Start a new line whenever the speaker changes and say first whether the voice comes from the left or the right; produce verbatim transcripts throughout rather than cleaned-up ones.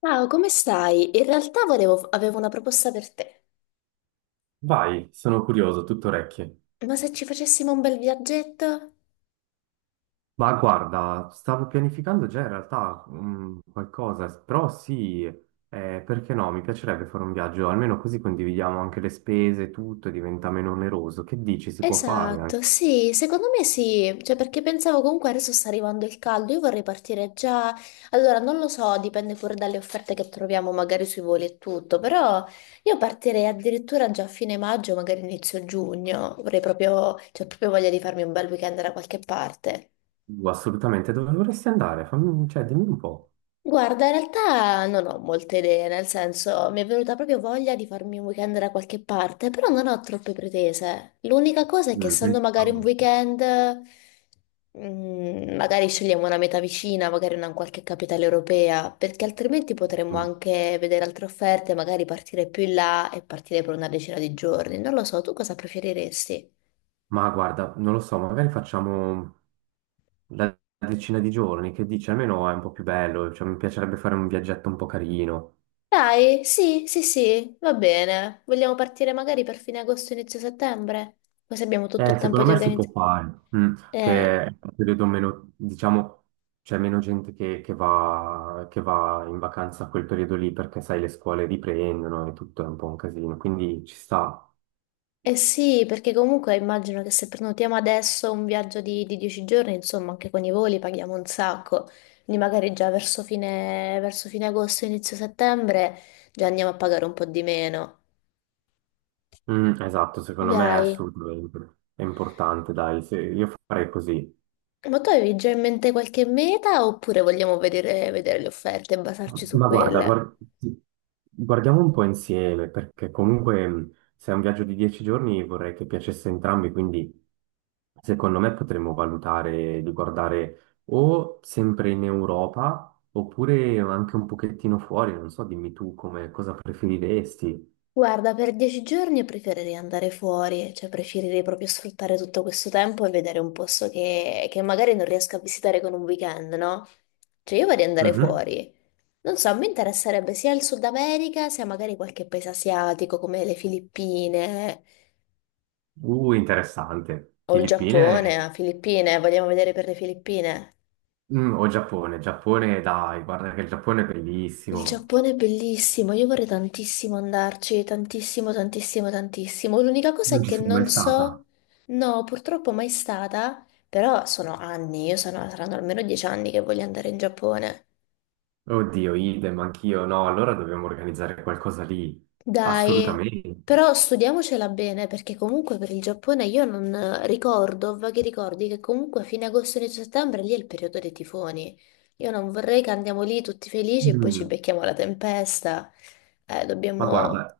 left: Ciao, come stai? In realtà volevo- avevo una proposta per te.
right: Vai, sono curioso, tutto orecchie.
left: Ma se ci facessimo un bel viaggetto?
right: Ma guarda, stavo pianificando già in realtà mm, qualcosa, però sì, eh, perché no? Mi piacerebbe fare un viaggio, almeno così condividiamo anche le spese, tutto, e diventa meno oneroso. Che dici, si può fare
left: Esatto,
right: anche?
left: sì, secondo me sì, cioè perché pensavo comunque adesso sta arrivando il caldo, io vorrei partire già, allora non lo so, dipende pure dalle offerte che troviamo magari sui voli e tutto, però io partirei addirittura già a fine maggio, magari inizio giugno, vorrei proprio, cioè proprio voglia di farmi un bel weekend da qualche parte.
right: Uh, Assolutamente, dove vorresti andare? Fammi, cioè, dimmi un po'.
left: Guarda, in realtà non ho molte idee, nel senso mi è venuta proprio voglia di farmi un weekend da qualche parte, però non ho troppe pretese. L'unica cosa è che essendo
right: Mm,
left: magari un weekend, mm, magari scegliamo una meta vicina, magari una in qualche capitale europea, perché altrimenti potremmo
right: mm.
left: anche vedere altre offerte, magari partire più in là e partire per una decina di giorni. Non lo so, tu cosa preferiresti?
right: Ma guarda, non lo so, magari facciamo la decina di giorni, che dici, almeno è un po' più bello, cioè, mi piacerebbe fare un viaggetto un po' carino.
left: Dai, sì, sì, sì, va bene. Vogliamo partire magari per fine agosto, inizio settembre? Così abbiamo tutto il
right: Eh,
left: tempo
right: secondo
left: di
right: me si può
left: organizzare.
right: fare, mm,
left: Eh,
right: che è un periodo meno, diciamo, c'è meno gente che, che va, che va in vacanza a quel periodo lì perché, sai, le scuole riprendono e tutto è un po' un casino, quindi ci sta.
left: eh sì, perché comunque immagino che se prenotiamo adesso un viaggio di, di dieci giorni, insomma, anche con i voli paghiamo un sacco. Quindi magari già verso fine, verso fine agosto, inizio settembre, già andiamo a pagare un po' di meno.
right: Mm, esatto, secondo me è
left: Dai,
right: assolutamente è importante, dai, se- io farei così.
left: ma tu avevi già in mente qualche meta oppure vogliamo vedere vedere le offerte e basarci su
right: Ma guarda,
left: quelle?
right: guar- guardiamo un po' insieme, perché comunque mh, se è un viaggio di dieci giorni vorrei che piacesse a entrambi, quindi secondo me potremmo valutare di guardare o sempre in Europa oppure anche un pochettino fuori, non so, dimmi tu come, cosa preferiresti.
left: Guarda, per dieci giorni preferirei andare fuori, cioè preferirei proprio sfruttare tutto questo tempo e vedere un posto che, che magari non riesco a visitare con un weekend, no? Cioè io vorrei andare
right: Mhm.
left: fuori. Non so, mi interesserebbe sia il Sud America, sia magari qualche paese asiatico come le Filippine
right: Uh, interessante.
left: o il
right: Filippine.
left: Giappone, ah, Filippine, vogliamo vedere per le Filippine?
right: Mm, o Giappone, Giappone, dai, guarda che il Giappone è
left: Il
right: bellissimo.
left: Giappone è bellissimo, io vorrei tantissimo andarci, tantissimo, tantissimo, tantissimo. L'unica cosa
right: Non
left: è
right: ci
left: che
right: sei mai
left: non
right: stata?
left: so, no, purtroppo mai stata, però sono anni, io sono, saranno almeno dieci anni che voglio andare in Giappone.
right: Oddio, idem, anch'io. No, allora dobbiamo organizzare qualcosa lì.
left: Dai,
right: Assolutamente.
left: però studiamocela bene, perché comunque per il Giappone io non ricordo, ho vaghi ricordi che comunque a fine agosto, inizio settembre, lì è il periodo dei tifoni. Io non vorrei che andiamo lì tutti felici e poi ci
right: Mm.
left: becchiamo la tempesta. Eh,
right: Ma
left: dobbiamo...
right: guarda,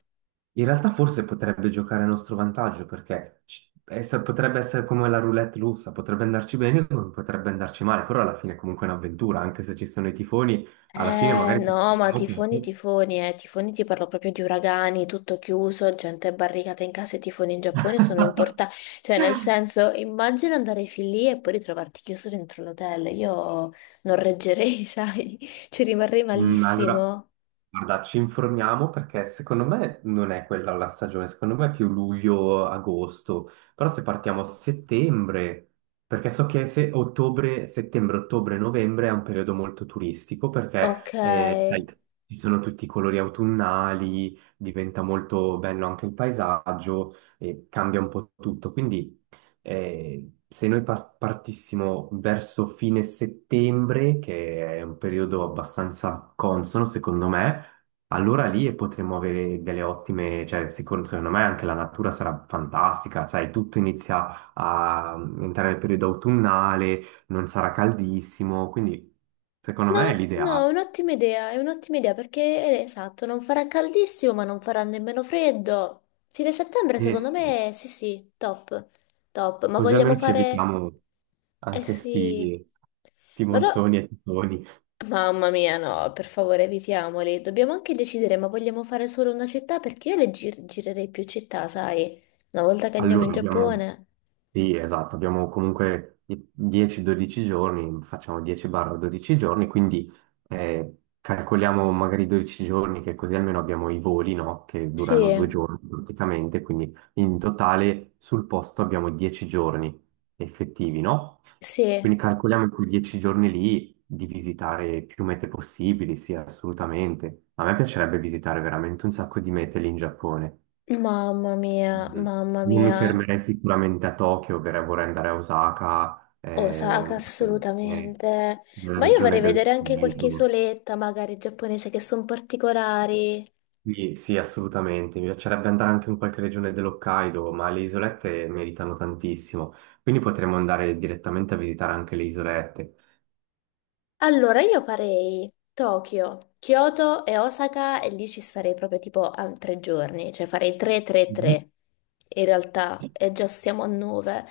right: in realtà forse potrebbe giocare a nostro vantaggio perché ci- essa- potrebbe essere come la roulette russa, potrebbe andarci bene come potrebbe andarci male, però alla fine è comunque un'avventura, anche se ci sono i tifoni, alla fine
left: Eh
right: magari
left: no, ma
right: abbiamo
left: tifoni,
right: poco.
left: tifoni, eh, tifoni ti parlo proprio di uragani, tutto chiuso, gente barricata in casa, i tifoni in Giappone sono importanti, cioè nel senso, immagino andare fin lì e poi ritrovarti chiuso dentro l'hotel, io non reggerei, sai, ci rimarrei
right: Mm, allora.
left: malissimo.
right: Guarda, ci informiamo perché secondo me non è quella la stagione, secondo me è più luglio-agosto, però se partiamo a settembre, perché so che se ottobre, settembre, ottobre, novembre è un periodo molto turistico
left: Ok.
right: perché eh, sai, ci sono tutti i colori autunnali, diventa molto bello anche il paesaggio e cambia un po' tutto, quindi eh, se noi pas- partissimo verso fine settembre, che è un periodo abbastanza consono, secondo me, allora lì potremmo avere delle ottime, cioè sicuro, secondo me anche la natura sarà fantastica, sai, tutto inizia a entrare nel periodo autunnale, non sarà caldissimo, quindi secondo me è
left: No, no, è
right: l'ideale.
left: un'ottima idea, è un'ottima idea perché è esatto, non farà caldissimo ma non farà nemmeno freddo. Fine settembre
right: Eh
left: secondo
right: sì,
left: me sì sì, top, top, ma
right: così
left: vogliamo
right: almeno ci
left: fare...
right: evitiamo
left: Eh
right: anche
left: sì,
right: sti, sti
left: ma no,
right: monsoni e tifoni.
left: mamma mia no, per favore evitiamoli, dobbiamo anche decidere ma vogliamo fare solo una città perché io le gir- girerei più città, sai, una volta che andiamo in
right: Allora, abbiamo,
left: Giappone.
right: sì, esatto, abbiamo comunque i- dieci dodici giorni, facciamo dieci dodici giorni, quindi eh, calcoliamo magari dodici giorni, che così almeno abbiamo i voli, no? Che
left: Sì,
right: durano due giorni praticamente, quindi in totale sul posto abbiamo dieci giorni effettivi, no?
left: sì,
right: Quindi calcoliamo quei dieci giorni lì di visitare più mete possibili, sì, assolutamente. A me piacerebbe visitare veramente un sacco di mete lì in Giappone.
left: mamma mia,
right: Mm.
left: mamma
right: Non mi
left: mia.
right: fermerei sicuramente a Tokyo, per- vorrei andare a Osaka, eh,
left: Osaka,
right: eh,
left: assolutamente.
right: nella
left: Ma io
right: regione
left: vorrei vedere anche qualche
right: dell'Hokkaido.
left: isoletta, magari giapponese, che sono particolari.
right: Sì, sì, assolutamente. Mi piacerebbe andare anche in qualche regione dell'Hokkaido, ma le isolette meritano tantissimo. Quindi potremmo andare direttamente a visitare anche le isolette.
left: Allora io farei Tokyo, Kyoto e Osaka e lì ci starei proprio tipo a tre giorni, cioè farei
right: Mhm.
left: tre tre-tre in realtà e già siamo a nove.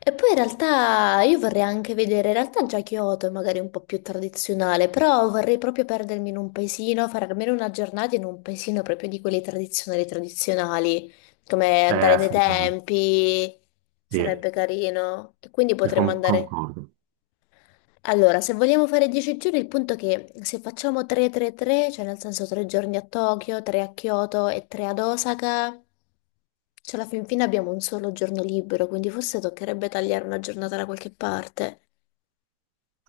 left: E poi in realtà io vorrei anche vedere, in realtà già Kyoto è magari un po' più tradizionale, però vorrei proprio perdermi in un paesino, fare almeno una giornata in un paesino proprio di quelli tradizionali tradizionali, come
right: Eh,
left: andare nei
right: assolutamente.
left: tempi, sarebbe
right: Sì,
left: carino. E quindi
right: sì,
left: potremmo
right: con-
left: andare...
right: concordo.
left: Allora, se vogliamo fare dieci giorni, il punto è che se facciamo tre tre-tre, cioè nel senso tre giorni a Tokyo, tre a Kyoto e tre ad Osaka, cioè alla fin fine abbiamo un solo giorno libero, quindi forse toccherebbe tagliare una giornata da qualche parte.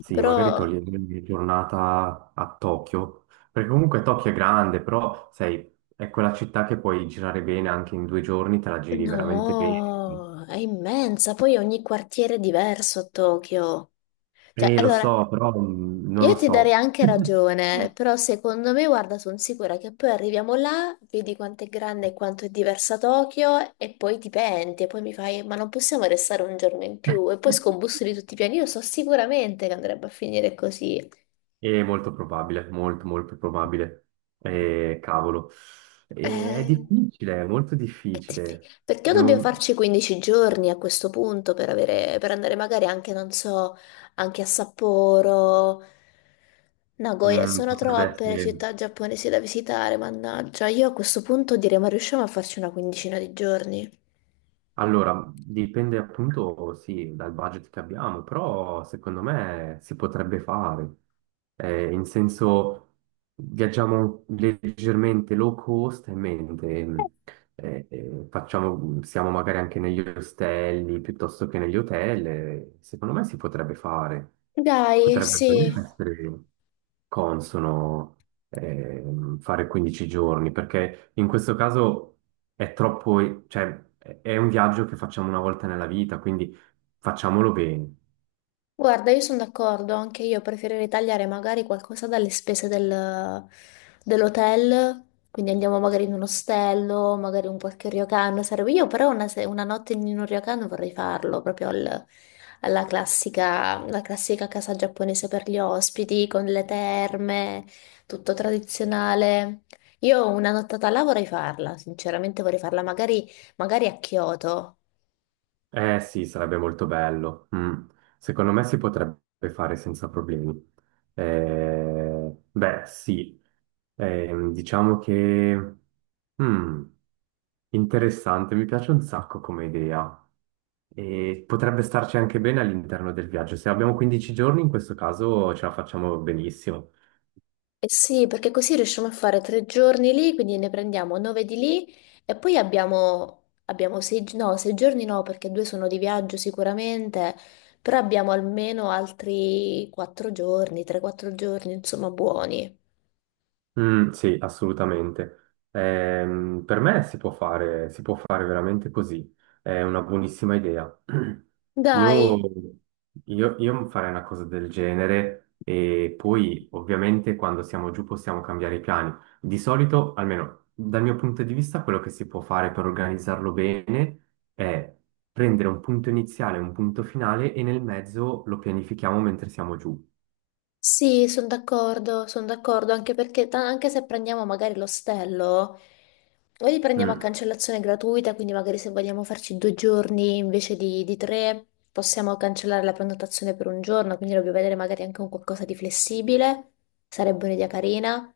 right: Sì,
left: Però
right: magari togliere una giornata a Tokyo, perché comunque Tokyo è grande, però sai, è quella città che puoi girare bene anche in due giorni, te la giri veramente bene.
left: no, è immensa, poi ogni quartiere è diverso a Tokyo. Cioè,
right: Eh, lo
left: allora,
right: so, però mm, non lo
left: io ti darei
right: so.
left: anche ragione, però secondo me, guarda, sono sicura che poi arriviamo là, vedi quanto è grande e quanto è diversa Tokyo e poi ti penti e poi mi fai, ma non possiamo restare un giorno in più e poi scombussoli tutti i piani. Io so sicuramente che andrebbe a finire così.
right: È molto probabile, molto, molto probabile. Eh, cavolo. Eh, è
left: Eh,
right: difficile, è molto
left: È diffi-
right: difficile.
left: Perché dobbiamo
right: Devo-
left: farci quindici giorni a questo punto per avere, per andare magari anche, non so, anche a Sapporo, Nagoya?
right: mm,
left: Sono
right: potrebbe
left: troppe le
right: essere.
left: città giapponesi da visitare, mannaggia. Io a questo punto direi, ma riusciamo a farci una quindicina di giorni?
right: Allora, dipende appunto, sì, dal budget che abbiamo, però secondo me si potrebbe fare. Eh, in senso, viaggiamo leggermente low cost e mente, eh, eh, facciamo, siamo magari anche negli ostelli piuttosto che negli hotel. eh, Secondo me si potrebbe fare.
left: Dai,
right: Potrebbe
left: sì.
right: veramente essere consono ehm, fare quindici giorni, perché in questo caso è troppo, cioè, è è un viaggio che facciamo una volta nella vita, quindi facciamolo bene.
left: Guarda, io sono d'accordo, anche io preferirei tagliare magari qualcosa dalle spese del- dell'hotel, quindi andiamo magari in un ostello, magari un qualche ryokan, sarebbe io però una, se- una notte in un ryokan vorrei farlo, proprio al- alla classica, la classica casa giapponese per gli ospiti, con le terme, tutto tradizionale. Io una nottata là vorrei farla, sinceramente vorrei farla magari magari a Kyoto.
right: Eh sì, sarebbe molto bello. Mm. Secondo me si potrebbe fare senza problemi. Eh, beh, sì, Ehm, diciamo che. mm, Interessante, mi piace un sacco come idea. E potrebbe starci anche bene all'interno del viaggio. Se abbiamo quindici giorni, in questo caso ce la facciamo benissimo.
left: Eh sì, perché così riusciamo a fare tre giorni lì, quindi ne prendiamo nove di lì e poi abbiamo, abbiamo sei, gi- no, sei giorni no, perché due sono di viaggio sicuramente, però abbiamo almeno altri quattro giorni, tre, quattro giorni, insomma, buoni.
right: Mm, sì, assolutamente. Ehm, per me si può fare, si può fare veramente così. È una buonissima idea. Io,
left: Dai,
right: io, io farei una cosa del genere e poi ovviamente quando siamo giù possiamo cambiare i piani. Di solito, almeno dal mio punto di vista, quello che si può fare per organizzarlo bene è prendere un punto iniziale, un punto finale e nel mezzo lo pianifichiamo mentre siamo giù.
left: sì, sono d'accordo, sono d'accordo, anche perché ta- anche se prendiamo magari l'ostello, o li prendiamo a
right: Mm,
left: cancellazione gratuita, quindi magari se vogliamo farci due giorni invece di, di tre, possiamo cancellare la prenotazione per un giorno, quindi dobbiamo vedere magari anche un qualcosa di flessibile, sarebbe un'idea carina.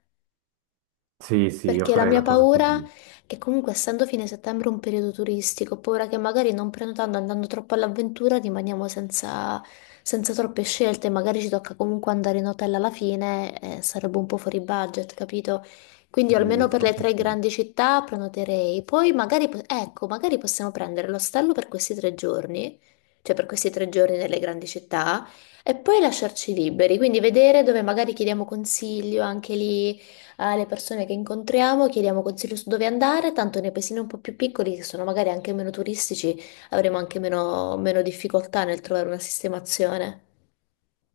right: sì, sì, io
left: Perché la
right: farei
left: mia
right: una cosa
left: paura
right: così.
left: è comunque, essendo fine settembre un periodo turistico, ho paura che magari non prenotando, andando troppo all'avventura, rimaniamo senza, senza troppe scelte. Magari ci tocca comunque andare in hotel alla fine, eh, sarebbe un po' fuori budget, capito? Quindi almeno
right: Mm,
left: per le tre
right: fortissimo.
left: grandi città prenoterei. Poi magari, po- ecco, magari possiamo prendere l'ostello per questi tre giorni, cioè per questi tre giorni nelle grandi città, e poi lasciarci liberi. Quindi vedere dove magari chiediamo consiglio anche lì alle persone che incontriamo, chiediamo consigli su dove andare, tanto nei paesini un po' più piccoli, che sono magari anche meno turistici, avremo anche meno, meno difficoltà nel trovare una sistemazione.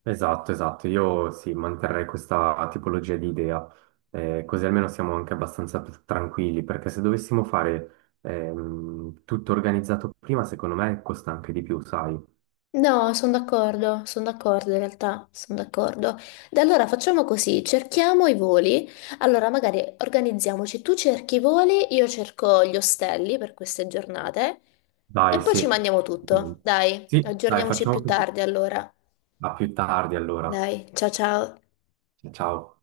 right: Esatto, esatto. Io sì, manterrei questa tipologia di idea, Eh, così almeno siamo anche abbastanza p- tranquilli, perché se dovessimo fare ehm, tutto organizzato prima, secondo me costa anche di più, sai.
left: No, sono d'accordo, sono d'accordo in realtà, sono d'accordo. Da allora facciamo così, cerchiamo i voli, allora magari organizziamoci, tu cerchi i voli, io cerco gli ostelli per queste giornate e
right: Dai,
left: poi ci
right: sì.
left: mandiamo tutto, dai,
right: Sì, dai,
left: aggiorniamoci
right: facciamo
left: più
right: così.
left: tardi allora.
right: A più tardi allora.
left: Dai, ciao ciao.
right: Ciao.